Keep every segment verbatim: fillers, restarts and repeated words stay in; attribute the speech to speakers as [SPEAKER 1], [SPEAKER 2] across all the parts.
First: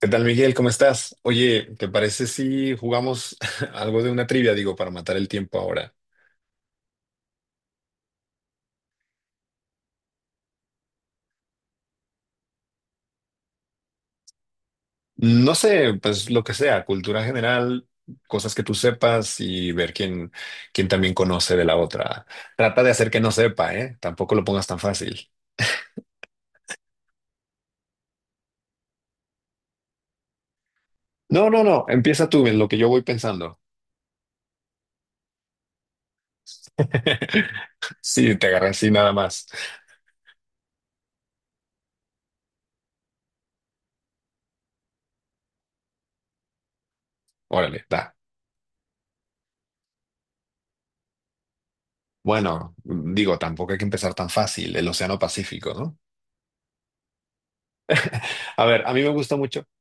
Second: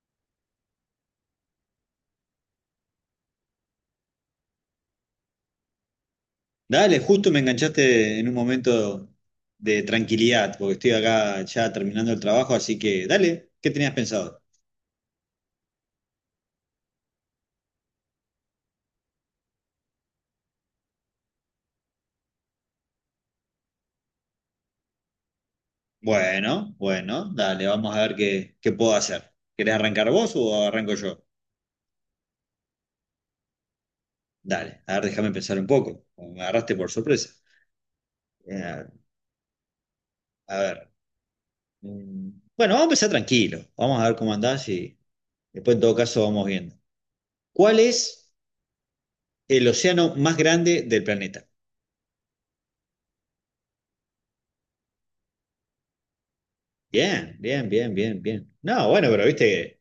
[SPEAKER 1] ¿Qué tal, Miguel? ¿Cómo estás? Oye, ¿te parece si jugamos algo de una trivia, digo, para matar el tiempo ahora?
[SPEAKER 2] Dale, justo me enganchaste en un momento de tranquilidad, porque estoy acá ya terminando el trabajo, así que dale, ¿qué tenías pensado?
[SPEAKER 1] No sé, pues lo que sea, cultura general, cosas que tú sepas y ver quién, quién también conoce de la otra. Trata de hacer que no sepa, ¿eh? Tampoco lo pongas tan fácil.
[SPEAKER 2] Bueno, bueno, dale, vamos a ver qué, qué puedo hacer. ¿Querés arrancar vos o arranco yo?
[SPEAKER 1] No, no, no, empieza tú en lo que yo voy pensando.
[SPEAKER 2] Dale, a ver, déjame pensar un poco, me agarraste por sorpresa.
[SPEAKER 1] Sí, te agarré
[SPEAKER 2] Eh,
[SPEAKER 1] así nada más.
[SPEAKER 2] a ver, mm, bueno, vamos a empezar tranquilo, vamos a ver cómo andás y después en todo caso vamos viendo. ¿Cuál
[SPEAKER 1] Órale, da.
[SPEAKER 2] es el océano más grande del planeta?
[SPEAKER 1] Bueno, digo, tampoco hay que empezar tan fácil, el Océano Pacífico, ¿no?
[SPEAKER 2] Bien, bien, bien, bien, bien.
[SPEAKER 1] A ver,
[SPEAKER 2] No,
[SPEAKER 1] a mí me
[SPEAKER 2] bueno, pero
[SPEAKER 1] gusta mucho.
[SPEAKER 2] viste.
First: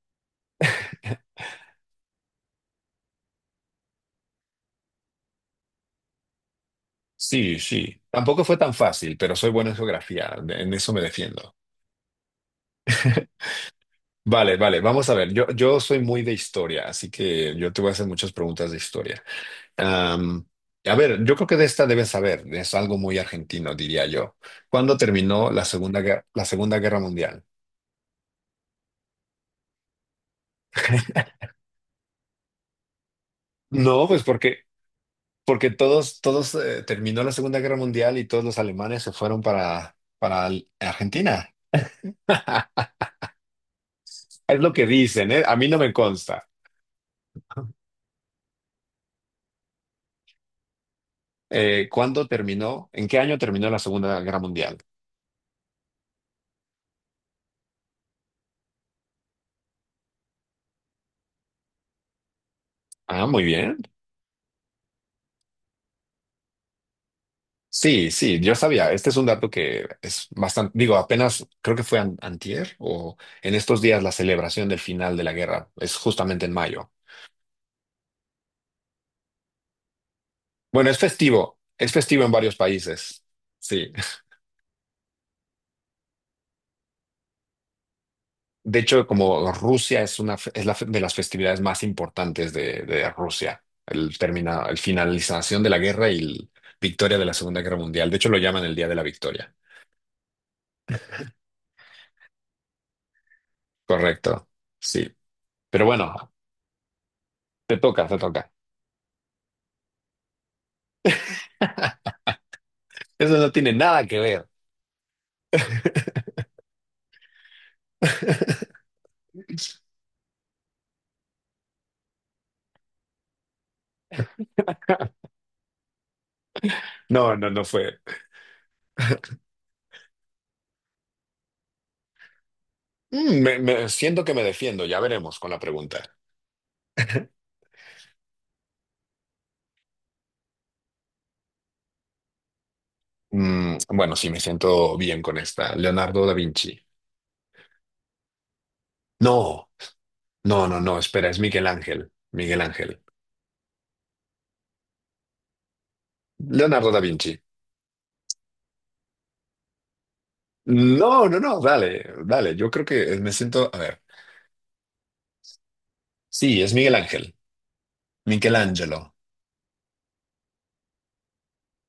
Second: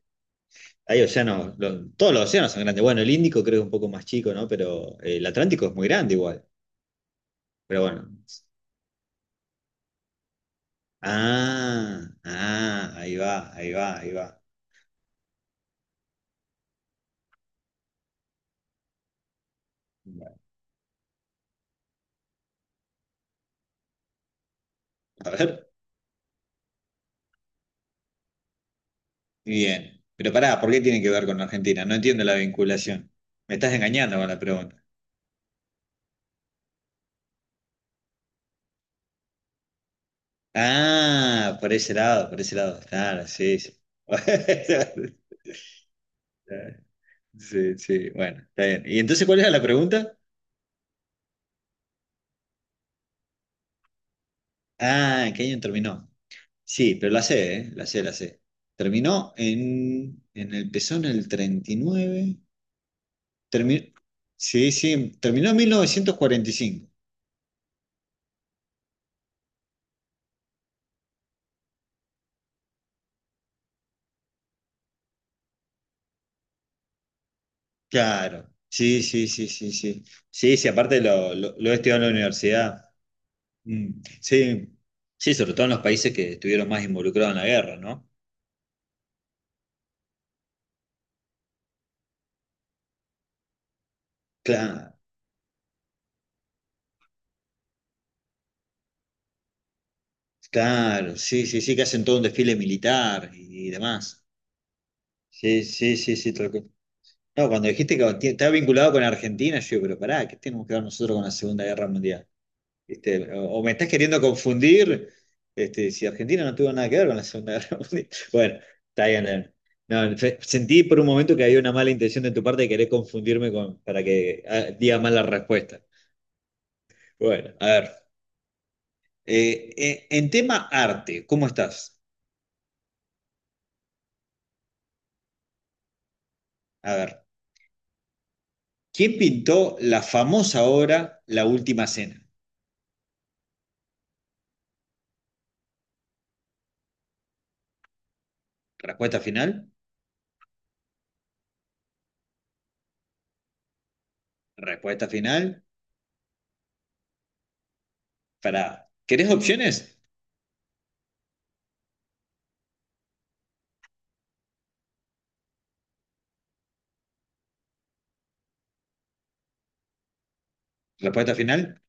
[SPEAKER 2] Hay océanos, lo- todos los océanos son grandes. Bueno, el Índico creo que es un poco más chico, ¿no? Pero eh, el Atlántico es muy grande igual.
[SPEAKER 1] Sí,
[SPEAKER 2] Pero
[SPEAKER 1] sí.
[SPEAKER 2] bueno.
[SPEAKER 1] Tampoco fue tan fácil, pero soy bueno en geografía, en eso me defiendo.
[SPEAKER 2] Ah, ah, ahí va, ahí va, ahí va.
[SPEAKER 1] Vale, vale, vamos a ver. Yo, yo soy muy de historia, así que yo te voy a hacer muchas preguntas de historia.
[SPEAKER 2] Bueno,
[SPEAKER 1] Am, a ver, yo creo que de esta debes saber, es algo muy argentino, diría yo. ¿Cuándo
[SPEAKER 2] a
[SPEAKER 1] terminó
[SPEAKER 2] ver,
[SPEAKER 1] la Segunda Guerra, la Segunda Guerra Mundial?
[SPEAKER 2] bien. Pero pará, ¿por qué tiene que ver con Argentina? No entiendo la vinculación. Me estás
[SPEAKER 1] No,
[SPEAKER 2] engañando
[SPEAKER 1] pues
[SPEAKER 2] con la
[SPEAKER 1] porque,
[SPEAKER 2] pregunta.
[SPEAKER 1] porque todos, todos eh, terminó la Segunda Guerra Mundial y todos los alemanes se fueron para, para Argentina.
[SPEAKER 2] Ah, por ese lado, por ese lado. Claro, sí, sí.
[SPEAKER 1] Es lo que dicen, ¿eh? A mí no me consta.
[SPEAKER 2] Sí, sí, bueno, está bien. ¿Y entonces cuál era la pregunta?
[SPEAKER 1] Eh, ¿cuándo terminó? ¿En qué año terminó la Segunda Guerra Mundial?
[SPEAKER 2] Ah, ¿en qué año terminó? Sí, pero la sé, ¿eh? La sé, la sé. Terminó en, en el pezón el treinta y nueve.
[SPEAKER 1] Ah, muy bien.
[SPEAKER 2] Termi- sí, sí, terminó en mil novecientos cuarenta y cinco.
[SPEAKER 1] Sí, sí, yo sabía. Este es un dato que es bastante, digo, apenas creo que fue an- antier o en estos días la celebración del final de la guerra es justamente en mayo.
[SPEAKER 2] Claro. Sí, sí, sí, sí, sí. Sí, sí,
[SPEAKER 1] Bueno, es
[SPEAKER 2] aparte lo, lo,
[SPEAKER 1] festivo,
[SPEAKER 2] lo he
[SPEAKER 1] es
[SPEAKER 2] estudiado en la
[SPEAKER 1] festivo en varios
[SPEAKER 2] universidad.
[SPEAKER 1] países. Sí.
[SPEAKER 2] Mm, sí, sí, sobre todo en los países que estuvieron más involucrados en la guerra, ¿no?
[SPEAKER 1] De hecho, como Rusia es una fe- es la fe- de las festividades más importantes de, de Rusia, el termina, el
[SPEAKER 2] Claro,
[SPEAKER 1] finalización de la guerra y la victoria de la Segunda Guerra Mundial. De hecho, lo llaman el Día de la Victoria.
[SPEAKER 2] claro, sí, sí, sí, que hacen todo un desfile militar y, y demás.
[SPEAKER 1] Correcto. Sí.
[SPEAKER 2] Sí,
[SPEAKER 1] Pero
[SPEAKER 2] sí, sí,
[SPEAKER 1] bueno,
[SPEAKER 2] sí, tal cual. No, cuando
[SPEAKER 1] te
[SPEAKER 2] dijiste
[SPEAKER 1] toca, te
[SPEAKER 2] que
[SPEAKER 1] toca.
[SPEAKER 2] estaba vinculado con Argentina, yo digo, pero pará, ¿qué tenemos que ver nosotros con la Segunda Guerra Mundial? ¿Viste?
[SPEAKER 1] Eso
[SPEAKER 2] O,
[SPEAKER 1] no
[SPEAKER 2] o me
[SPEAKER 1] tiene
[SPEAKER 2] estás
[SPEAKER 1] nada que
[SPEAKER 2] queriendo
[SPEAKER 1] ver.
[SPEAKER 2] confundir, este, si Argentina no tuvo nada que ver con la Segunda Guerra Mundial. Bueno, está bien, Leandro. No, fe- sentí por un momento que había una mala intención de tu parte de querer confundirme con, para que ah, diga mal la respuesta.
[SPEAKER 1] No, no,
[SPEAKER 2] Bueno,
[SPEAKER 1] no
[SPEAKER 2] a ver.
[SPEAKER 1] fue.
[SPEAKER 2] eh, eh, en tema arte, ¿cómo estás?
[SPEAKER 1] Mm, me, me- siento que me defiendo, ya veremos con la pregunta.
[SPEAKER 2] A ver, ¿quién pintó la famosa obra La Última Cena?
[SPEAKER 1] Mm, bueno, sí, me siento bien con esta. Leonardo da Vinci.
[SPEAKER 2] Respuesta
[SPEAKER 1] No,
[SPEAKER 2] final,
[SPEAKER 1] no, no, no, espera, es Miguel Ángel. Miguel Ángel.
[SPEAKER 2] respuesta final.
[SPEAKER 1] Leonardo da Vinci.
[SPEAKER 2] Para, ¿querés opciones?
[SPEAKER 1] No, no, no, dale, dale. Yo creo que me siento, a ver. Sí, es Miguel Ángel. Michelangelo.
[SPEAKER 2] Respuesta final.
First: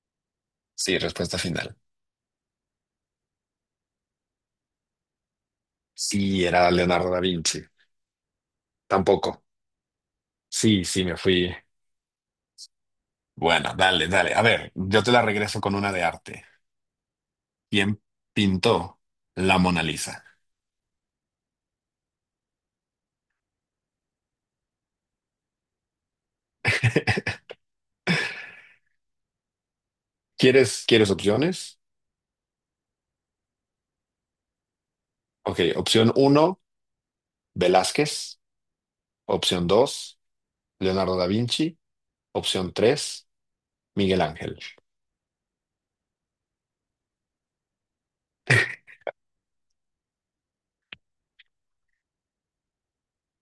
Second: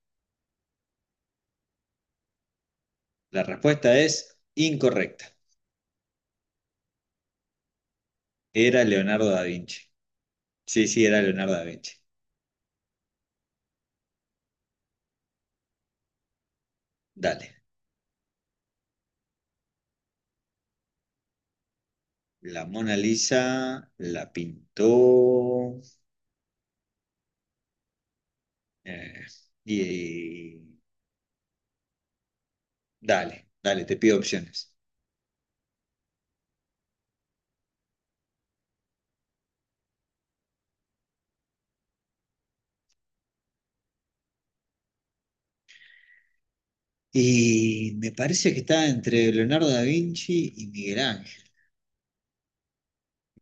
[SPEAKER 1] Sí, respuesta final.
[SPEAKER 2] La respuesta es incorrecta.
[SPEAKER 1] Sí, era Leonardo da Vinci.
[SPEAKER 2] Era
[SPEAKER 1] Tampoco.
[SPEAKER 2] Leonardo da Vinci.
[SPEAKER 1] Sí,
[SPEAKER 2] Sí,
[SPEAKER 1] sí,
[SPEAKER 2] sí,
[SPEAKER 1] me
[SPEAKER 2] era Leonardo
[SPEAKER 1] fui.
[SPEAKER 2] da Vinci.
[SPEAKER 1] Bueno, dale, dale. A ver, yo te la regreso con una de arte.
[SPEAKER 2] Dale.
[SPEAKER 1] ¿Quién pintó la Mona Lisa?
[SPEAKER 2] La Mona Lisa la pintó. eh, y, y-
[SPEAKER 1] ¿Quieres, quieres opciones?
[SPEAKER 2] dale, dale, te pido opciones.
[SPEAKER 1] Ok, opción uno, Velázquez. Opción dos, Leonardo da Vinci. Opción tres, Miguel Ángel.
[SPEAKER 2] Y me parece que está entre Leonardo da Vinci y Miguel Ángel.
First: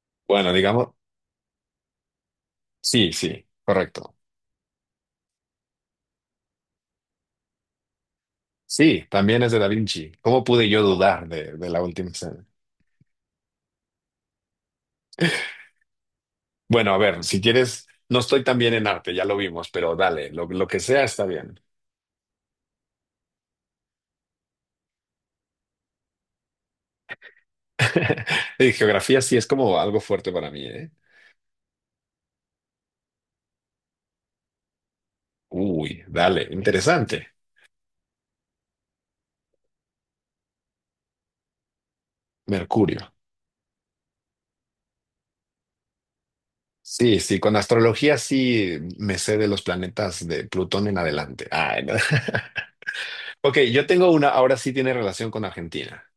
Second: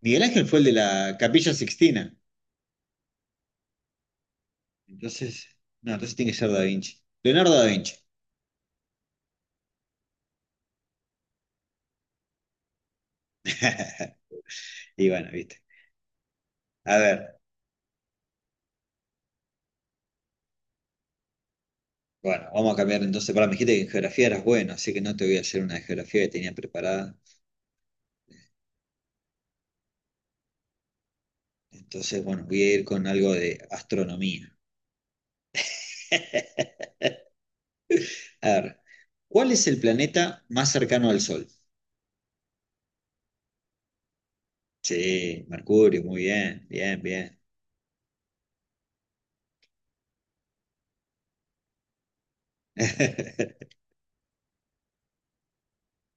[SPEAKER 2] Miguel Ángel
[SPEAKER 1] Bueno,
[SPEAKER 2] fue el de
[SPEAKER 1] digamos,
[SPEAKER 2] la Capilla Sixtina.
[SPEAKER 1] sí, sí, correcto.
[SPEAKER 2] Entonces, no, entonces tiene que ser da Vinci. Leonardo da Vinci.
[SPEAKER 1] Sí, también es de Da Vinci. ¿Cómo pude yo dudar de, de la última escena?
[SPEAKER 2] Y bueno, viste.
[SPEAKER 1] Bueno,
[SPEAKER 2] A
[SPEAKER 1] a ver,
[SPEAKER 2] ver.
[SPEAKER 1] si quieres, no estoy tan bien en arte, ya lo vimos, pero dale, lo, lo que sea está bien.
[SPEAKER 2] Bueno, vamos a cambiar entonces. Para, me dijiste que en geografía eras bueno, así que no te voy a hacer una de geografía que tenía preparada.
[SPEAKER 1] Y geografía sí es como algo fuerte para mí, ¿eh?
[SPEAKER 2] Entonces, bueno, voy a ir con algo de astronomía.
[SPEAKER 1] Uy, dale, interesante.
[SPEAKER 2] A ver, ¿cuál es el planeta más cercano al Sol?
[SPEAKER 1] Mercurio.
[SPEAKER 2] Sí, Mercurio, muy bien, bien,
[SPEAKER 1] Sí,
[SPEAKER 2] bien.
[SPEAKER 1] sí, con astrología sí me sé de los planetas de Plutón en adelante. Ah, no. Ok, yo tengo una, ahora sí tiene relación con Argentina.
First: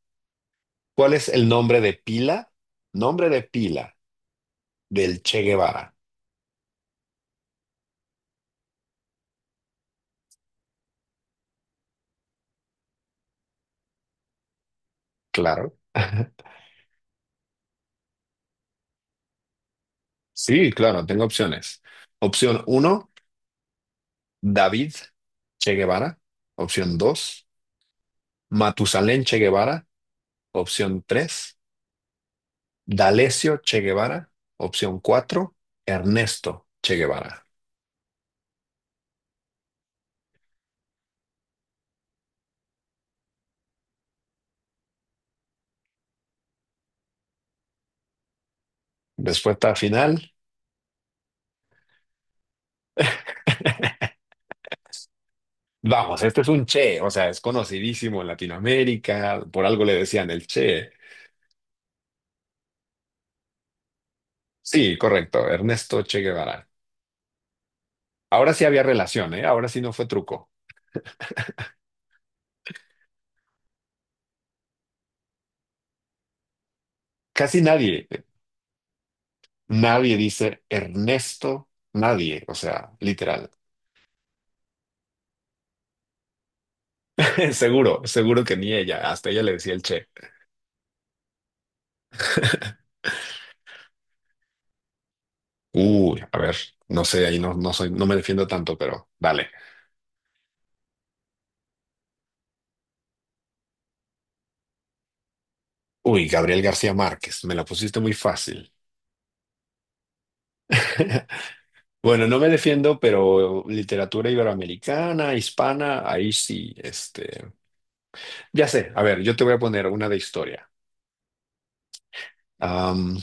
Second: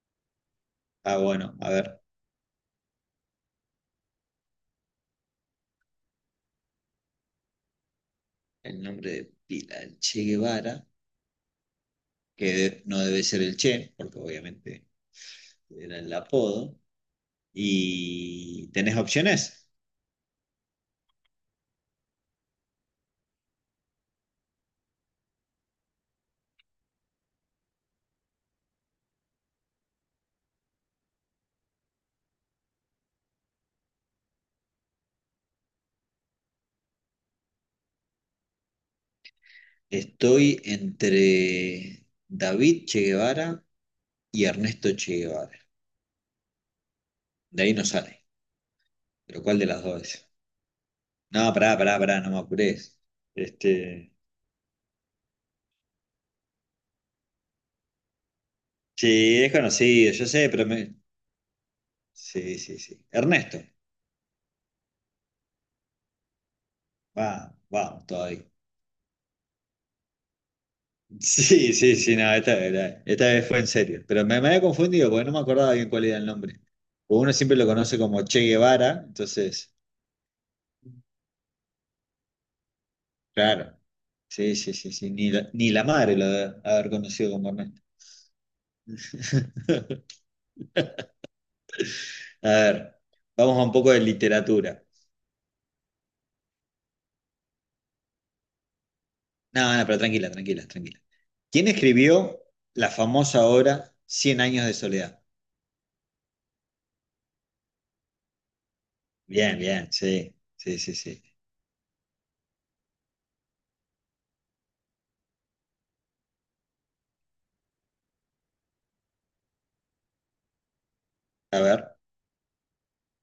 [SPEAKER 1] ¿Cuál
[SPEAKER 2] Ah,
[SPEAKER 1] es el
[SPEAKER 2] bueno, a
[SPEAKER 1] nombre de
[SPEAKER 2] ver,
[SPEAKER 1] pila? Nombre de pila del Che Guevara.
[SPEAKER 2] el nombre de pila del Che Guevara, que de- no debe ser el Che, porque obviamente
[SPEAKER 1] Claro.
[SPEAKER 2] era el apodo. ¿Y tenés opciones?
[SPEAKER 1] Sí, claro, tengo opciones. Opción uno, David Che Guevara. Opción dos, Matusalén Che Guevara. Opción tres. D'Alessio Che Guevara, opción cuatro. Ernesto Che Guevara.
[SPEAKER 2] Estoy entre David Che Guevara y Ernesto Che Guevara. De ahí no sale. Pero ¿cuál de
[SPEAKER 1] Respuesta
[SPEAKER 2] las dos
[SPEAKER 1] final.
[SPEAKER 2] es? No, pará, pará, pará, no me apures. Este,
[SPEAKER 1] Vamos, este es un Che, o sea, es conocidísimo en
[SPEAKER 2] sí,
[SPEAKER 1] Latinoamérica,
[SPEAKER 2] es
[SPEAKER 1] por algo le
[SPEAKER 2] conocido, yo
[SPEAKER 1] decían el
[SPEAKER 2] sé, pero
[SPEAKER 1] Che.
[SPEAKER 2] me. Sí, sí, sí. Ernesto.
[SPEAKER 1] Sí, correcto, Ernesto Che Guevara.
[SPEAKER 2] Va, vamos, todavía.
[SPEAKER 1] Ahora sí había relación, ¿eh? Ahora sí no fue truco.
[SPEAKER 2] Sí, sí, sí, no, esta, era- esta vez fue en serio. Pero me, me había confundido porque no me acordaba bien cuál era el nombre. Porque uno siempre
[SPEAKER 1] Casi
[SPEAKER 2] lo conoce
[SPEAKER 1] nadie,
[SPEAKER 2] como Che Guevara, entonces,
[SPEAKER 1] nadie dice Ernesto, nadie, o sea, literal.
[SPEAKER 2] claro. Sí, sí, sí, sí. Ni la, ni la madre lo debe haber conocido como Ernesto.
[SPEAKER 1] Seguro, seguro que ni ella, hasta ella le decía el Che.
[SPEAKER 2] A ver, vamos a un poco de literatura.
[SPEAKER 1] Uy, a ver, no sé, ahí no, no soy, no me defiendo tanto, pero dale.
[SPEAKER 2] No, no, pero tranquila, tranquila, tranquila. ¿Quién escribió la famosa obra Cien años de soledad?
[SPEAKER 1] Uy, Gabriel García Márquez, me la pusiste muy fácil.
[SPEAKER 2] Bien, bien, sí, sí, sí, sí.
[SPEAKER 1] Bueno, no me defiendo, pero literatura iberoamericana, hispana, ahí sí, este, ya sé, a ver, yo te voy a poner una de historia.
[SPEAKER 2] A ver.
[SPEAKER 1] Am,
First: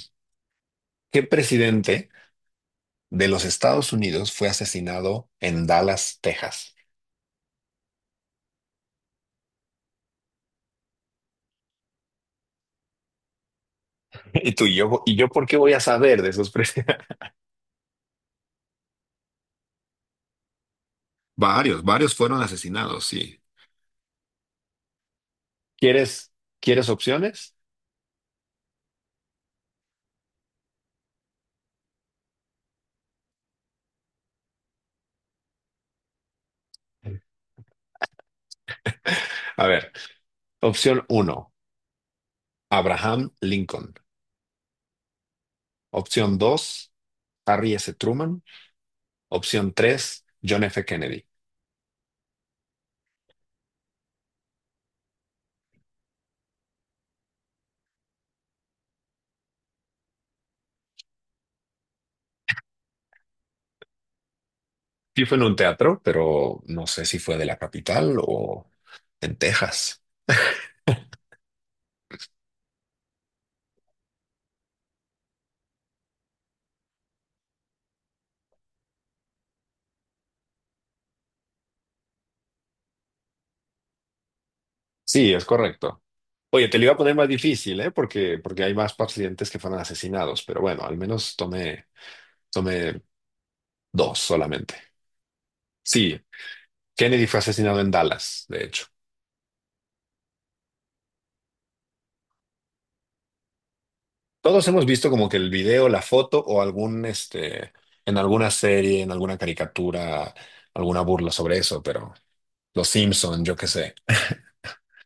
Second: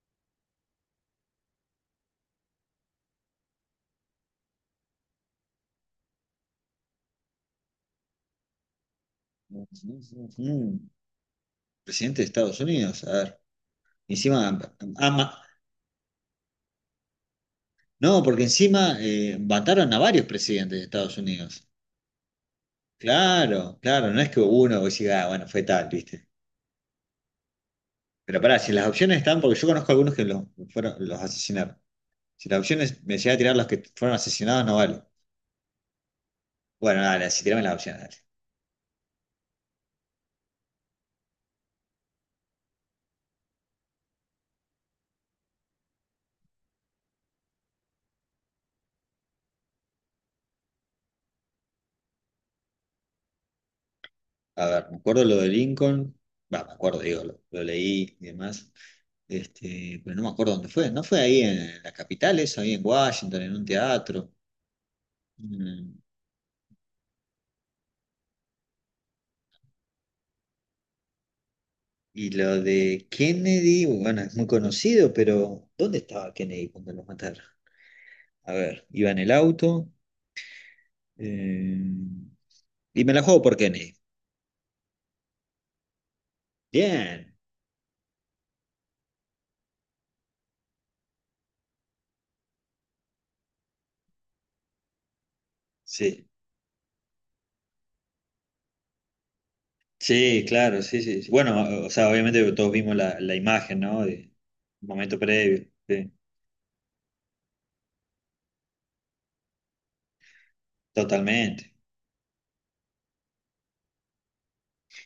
[SPEAKER 1] ¿qué presidente de los Estados Unidos fue asesinado en Dallas, Texas?
[SPEAKER 2] Mm, Presidente de Estados Unidos, a ver. Encima,
[SPEAKER 1] Y tú y yo, ¿y yo
[SPEAKER 2] ama-
[SPEAKER 1] por qué voy a saber de esos presidentes?
[SPEAKER 2] no, porque encima eh, mataron a varios presidentes de Estados Unidos.
[SPEAKER 1] Varios, varios fueron asesinados, sí.
[SPEAKER 2] Claro, claro, no es que uno vos diga, ah, bueno, fue tal, ¿viste?
[SPEAKER 1] ¿Quieres, quieres opciones?
[SPEAKER 2] Pero pará, si las opciones están, porque yo conozco algunos que los, fueron, los asesinaron. Si las opciones me llega a tirar los que fueron asesinados, no vale. Bueno, dale, si tirame las opciones, dale.
[SPEAKER 1] A ver, opción uno, Abraham Lincoln. Opción dos Harry S. Truman. Opción tres John F. Kennedy.
[SPEAKER 2] A ver, me acuerdo lo de Lincoln. Va, me acuerdo, digo, lo, lo leí y demás. Este, pero no me acuerdo dónde fue. ¿No fue ahí en la capital eso? Ahí en Washington, en un teatro.
[SPEAKER 1] Sí fue en un
[SPEAKER 2] Mm,
[SPEAKER 1] teatro, pero no sé si fue de la capital o en Texas.
[SPEAKER 2] Y lo de Kennedy, bueno, es muy conocido, pero ¿dónde estaba Kennedy cuando lo mataron? A ver, iba en el auto. eh, y me la juego por Kennedy.
[SPEAKER 1] Sí, es correcto. Oye, te lo iba a poner más
[SPEAKER 2] Bien,
[SPEAKER 1] difícil, ¿eh? Porque, porque hay más pacientes que fueron asesinados, pero bueno, al menos tomé, tomé dos solamente. Sí,
[SPEAKER 2] sí.
[SPEAKER 1] Kennedy fue asesinado en Dallas, de hecho.
[SPEAKER 2] Sí, claro, sí, sí, sí. Bueno, o sea, obviamente todos vimos la, la imagen, ¿no? De
[SPEAKER 1] Todos hemos visto
[SPEAKER 2] momento
[SPEAKER 1] como que el
[SPEAKER 2] previo,
[SPEAKER 1] video, la
[SPEAKER 2] sí,
[SPEAKER 1] foto o algún, este, en alguna serie, en alguna caricatura, alguna burla sobre
[SPEAKER 2] totalmente.
[SPEAKER 1] eso, pero Los Simpson, yo qué sé.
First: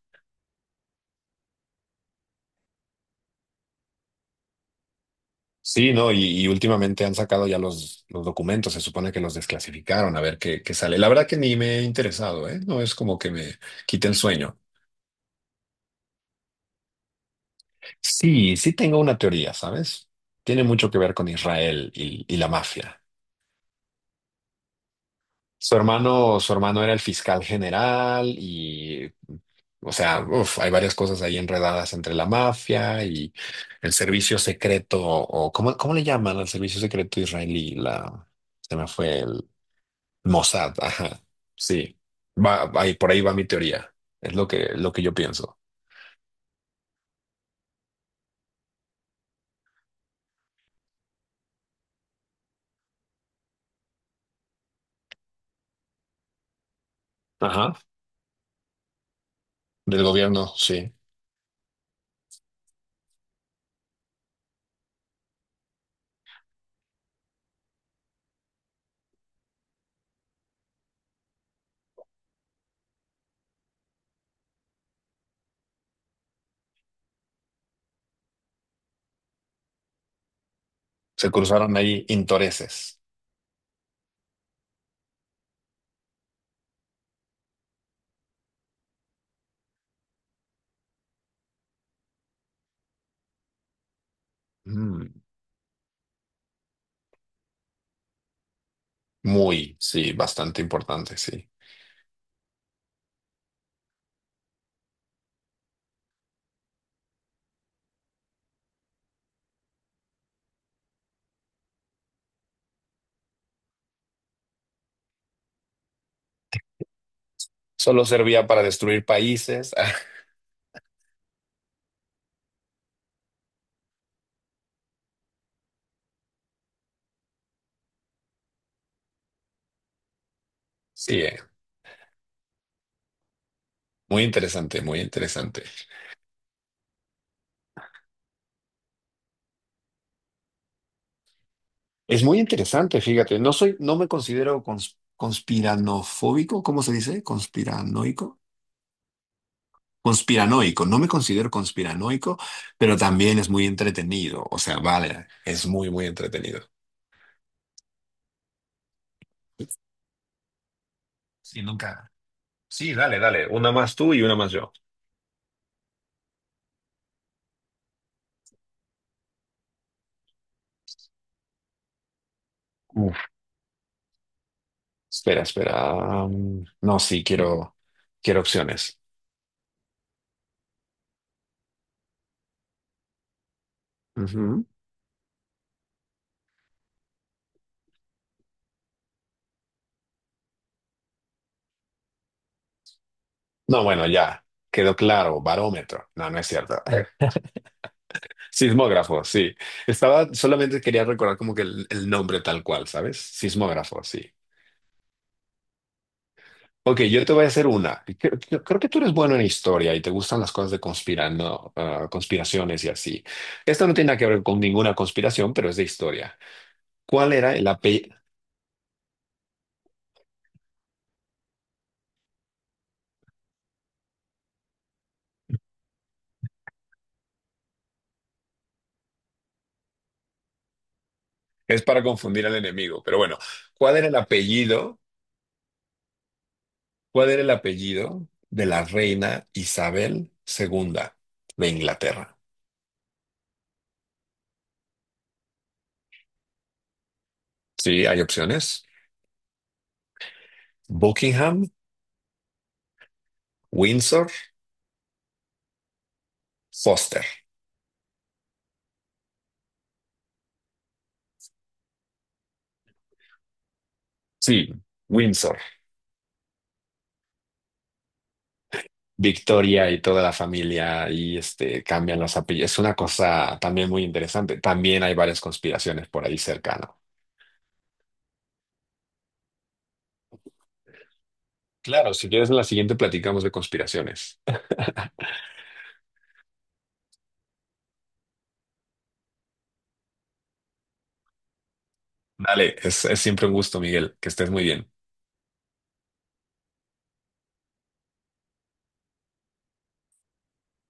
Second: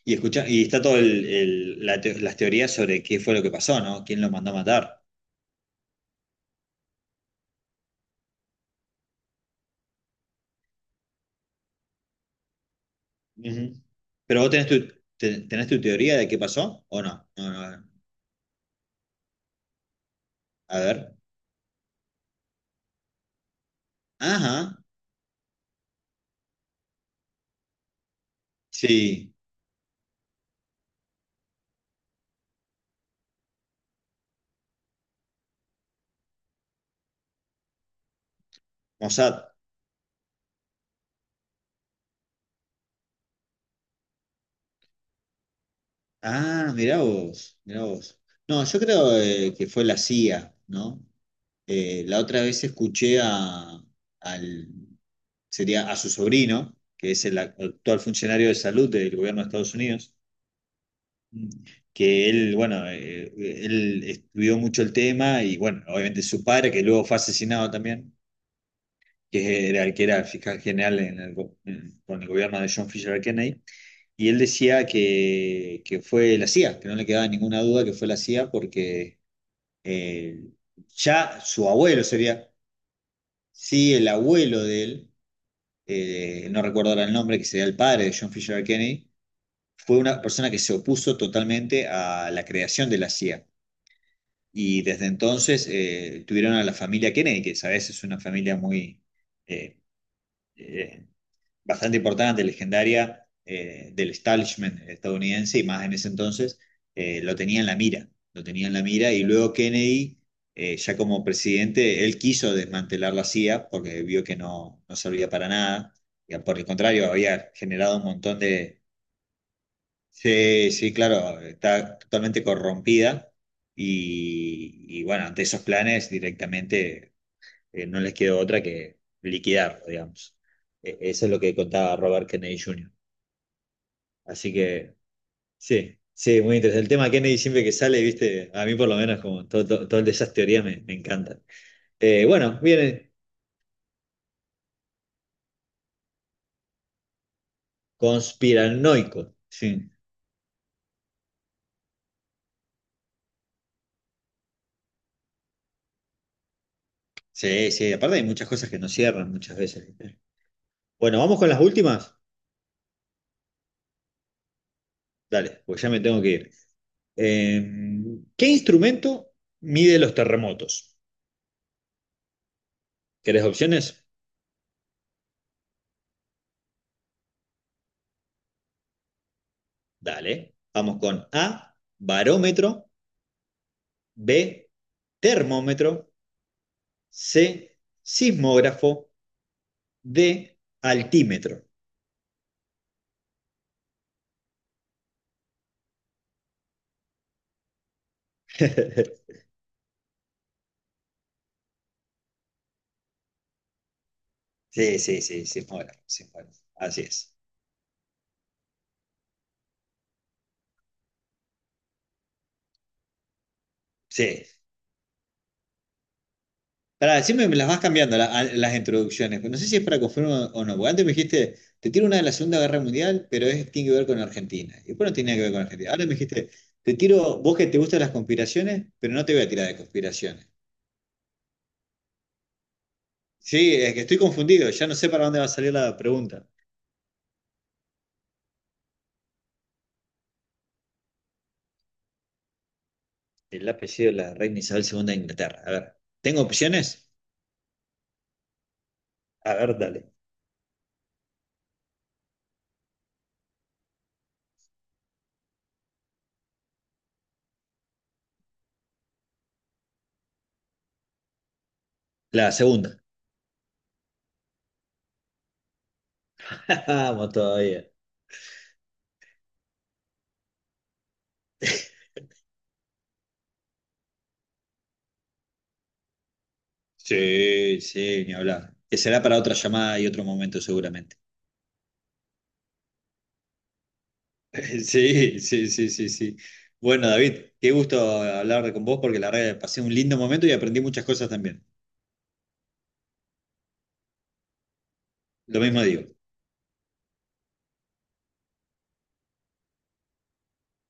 [SPEAKER 2] Y escucha, y está todo el, el- la teo- las teorías sobre qué fue lo que pasó, ¿no? ¿Quién lo mandó a matar?
[SPEAKER 1] Sí, ¿no? Y, y últimamente han sacado ya los, los documentos, se supone que los desclasificaron, a ver qué, qué sale. La verdad que ni me he interesado, ¿eh? No es como que me
[SPEAKER 2] Ujú.
[SPEAKER 1] quite el
[SPEAKER 2] Pero vos
[SPEAKER 1] sueño.
[SPEAKER 2] tenés tu, te- tenés tu teoría de qué pasó, ¿o no? No, no,
[SPEAKER 1] Sí, sí tengo una teoría, ¿sabes? Tiene
[SPEAKER 2] a
[SPEAKER 1] mucho que ver
[SPEAKER 2] ver.
[SPEAKER 1] con Israel y, y la mafia.
[SPEAKER 2] Ajá.
[SPEAKER 1] Su hermano, su hermano era el fiscal general y,
[SPEAKER 2] Sí.
[SPEAKER 1] o sea, uf, hay varias cosas ahí enredadas entre la mafia y el servicio secreto, o ¿cómo, cómo le llaman al servicio secreto israelí? La, se me fue
[SPEAKER 2] Mossad.
[SPEAKER 1] Mossad, ajá, sí. Va, ahí, por ahí va mi teoría. Es lo que, lo que yo pienso.
[SPEAKER 2] Ah, mirá vos, mirá vos. No, yo creo eh, que fue la C I A, ¿no? Eh, la otra vez escuché a, al sería a su sobrino, que es el
[SPEAKER 1] Ajá.
[SPEAKER 2] actual funcionario de salud del gobierno de Estados
[SPEAKER 1] Del
[SPEAKER 2] Unidos,
[SPEAKER 1] gobierno, sí.
[SPEAKER 2] que él, bueno, eh, él estudió mucho el tema y, bueno, obviamente su padre, que luego fue asesinado también, que era el que era fiscal general en el go- en- con el gobierno de John Fisher Kennedy, y él decía que, que fue la C I A, que no le quedaba ninguna duda que fue la C I A porque eh,
[SPEAKER 1] Se
[SPEAKER 2] ya su
[SPEAKER 1] cruzaron ahí
[SPEAKER 2] abuelo sería,
[SPEAKER 1] intereses.
[SPEAKER 2] sí, el abuelo de él, eh, no recuerdo ahora el nombre, que sería el padre de John Fisher Kennedy, fue una persona que se opuso totalmente a la creación de la C I A. Y desde
[SPEAKER 1] Mm,
[SPEAKER 2] entonces eh, tuvieron a la familia Kennedy, que sabes es una familia muy
[SPEAKER 1] muy,
[SPEAKER 2] eh,
[SPEAKER 1] sí, bastante
[SPEAKER 2] eh,
[SPEAKER 1] importante, sí.
[SPEAKER 2] bastante importante, legendaria eh, del establishment estadounidense, y más en ese entonces eh, lo tenía en la mira, lo tenía en la mira, y luego Kennedy, eh, ya como presidente, él quiso desmantelar la C I A porque vio que no, no servía para nada, y por el contrario había generado un
[SPEAKER 1] Solo
[SPEAKER 2] montón
[SPEAKER 1] servía para
[SPEAKER 2] de.
[SPEAKER 1] destruir países.
[SPEAKER 2] Sí, sí, claro, está totalmente corrompida y, y bueno, ante esos planes directamente eh, no les quedó otra que liquidar, digamos. E-
[SPEAKER 1] Sí,
[SPEAKER 2] eso es
[SPEAKER 1] eh,
[SPEAKER 2] lo que contaba Robert Kennedy junior
[SPEAKER 1] muy
[SPEAKER 2] Así
[SPEAKER 1] interesante,
[SPEAKER 2] que
[SPEAKER 1] muy interesante.
[SPEAKER 2] sí, sí, muy interesante. El tema de Kennedy siempre que sale, viste, a mí por lo menos como todo, todo- todas esas teorías me, me encantan.
[SPEAKER 1] Es
[SPEAKER 2] Eh,
[SPEAKER 1] muy
[SPEAKER 2] bueno,
[SPEAKER 1] interesante,
[SPEAKER 2] viene
[SPEAKER 1] fíjate. No soy, no me considero cons- conspiranofóbico, ¿cómo se dice? Conspiranoico.
[SPEAKER 2] conspiranoico. Sí,
[SPEAKER 1] Conspiranoico, no me considero conspiranoico, pero también es muy entretenido. O sea, vale, es muy, muy entretenido.
[SPEAKER 2] sí, sí, aparte hay muchas cosas que no cierran muchas veces. ¿Viste? Bueno, vamos con las
[SPEAKER 1] Sí, nunca.
[SPEAKER 2] últimas.
[SPEAKER 1] Sí, dale, dale. Una más tú y una más yo.
[SPEAKER 2] Dale, pues ya me tengo que ir. Em, ¿qué instrumento mide los terremotos?
[SPEAKER 1] Uf,
[SPEAKER 2] ¿Querés opciones?
[SPEAKER 1] espera, espera. Um, no, sí, quiero, quiero opciones.
[SPEAKER 2] Dale. Vamos con A, barómetro,
[SPEAKER 1] Ujú.
[SPEAKER 2] B, termómetro, C, sismógrafo, D, altímetro.
[SPEAKER 1] No, bueno, ya. Quedó claro, barómetro. No, no es cierto. Sismógrafo, sí. Estaba, solamente quería recordar como que el, el nombre tal cual, ¿sabes? Sismógrafo, sí.
[SPEAKER 2] Sí, sí, sí, sismógrafo, sismógrafo.
[SPEAKER 1] Ok,
[SPEAKER 2] Así
[SPEAKER 1] yo te
[SPEAKER 2] es.
[SPEAKER 1] voy a hacer una. Creo, creo- creo que tú eres bueno en historia y te gustan las cosas de conspirando, ah, conspiraciones y así. Esto no tiene nada que ver
[SPEAKER 2] Sí,
[SPEAKER 1] con ninguna conspiración, pero es de historia.
[SPEAKER 2] pará,
[SPEAKER 1] ¿Cuál
[SPEAKER 2] siempre
[SPEAKER 1] era
[SPEAKER 2] me las
[SPEAKER 1] el
[SPEAKER 2] vas
[SPEAKER 1] apellido?
[SPEAKER 2] cambiando la- a- las introducciones. Pero no sé si es para confirmar o no. Porque antes me dijiste, te tiro una de la Segunda Guerra Mundial, pero es, tiene que ver con Argentina. Y después no tiene nada que ver con Argentina. Ahora me dijiste, te tiro, vos que te gustan las conspiraciones, pero no te voy a tirar de conspiraciones.
[SPEAKER 1] Es para confundir al enemigo, pero bueno,
[SPEAKER 2] Sí, es
[SPEAKER 1] ¿cuál
[SPEAKER 2] que
[SPEAKER 1] era el
[SPEAKER 2] estoy confundido. Ya no
[SPEAKER 1] apellido?
[SPEAKER 2] sé para dónde va a salir la pregunta.
[SPEAKER 1] ¿Cuál era el apellido de la reina Isabel segunda de Inglaterra?
[SPEAKER 2] El apellido de la reina Isabel segunda de Inglaterra. A ver, ¿tengo opciones?
[SPEAKER 1] Sí, hay opciones.
[SPEAKER 2] A ver, dale.
[SPEAKER 1] Buckingham, Windsor, Foster.
[SPEAKER 2] La segunda.
[SPEAKER 1] Sí, Windsor.
[SPEAKER 2] Vamos todavía.
[SPEAKER 1] Victoria y toda la familia y este cambian los apellidos. Es una cosa también muy interesante. También hay varias conspiraciones por ahí cercano.
[SPEAKER 2] Sí, sí, ni hablar. Que será para otra llamada y otro momento seguramente.
[SPEAKER 1] Claro, si quieres en la siguiente platicamos de conspiraciones.
[SPEAKER 2] Sí, sí, sí, sí, sí. Bueno, David, qué gusto hablar con vos porque la verdad que pasé un lindo momento y aprendí muchas cosas también.
[SPEAKER 1] Dale, es, es siempre un gusto, Miguel, que estés muy bien.
[SPEAKER 2] Lo mismo digo.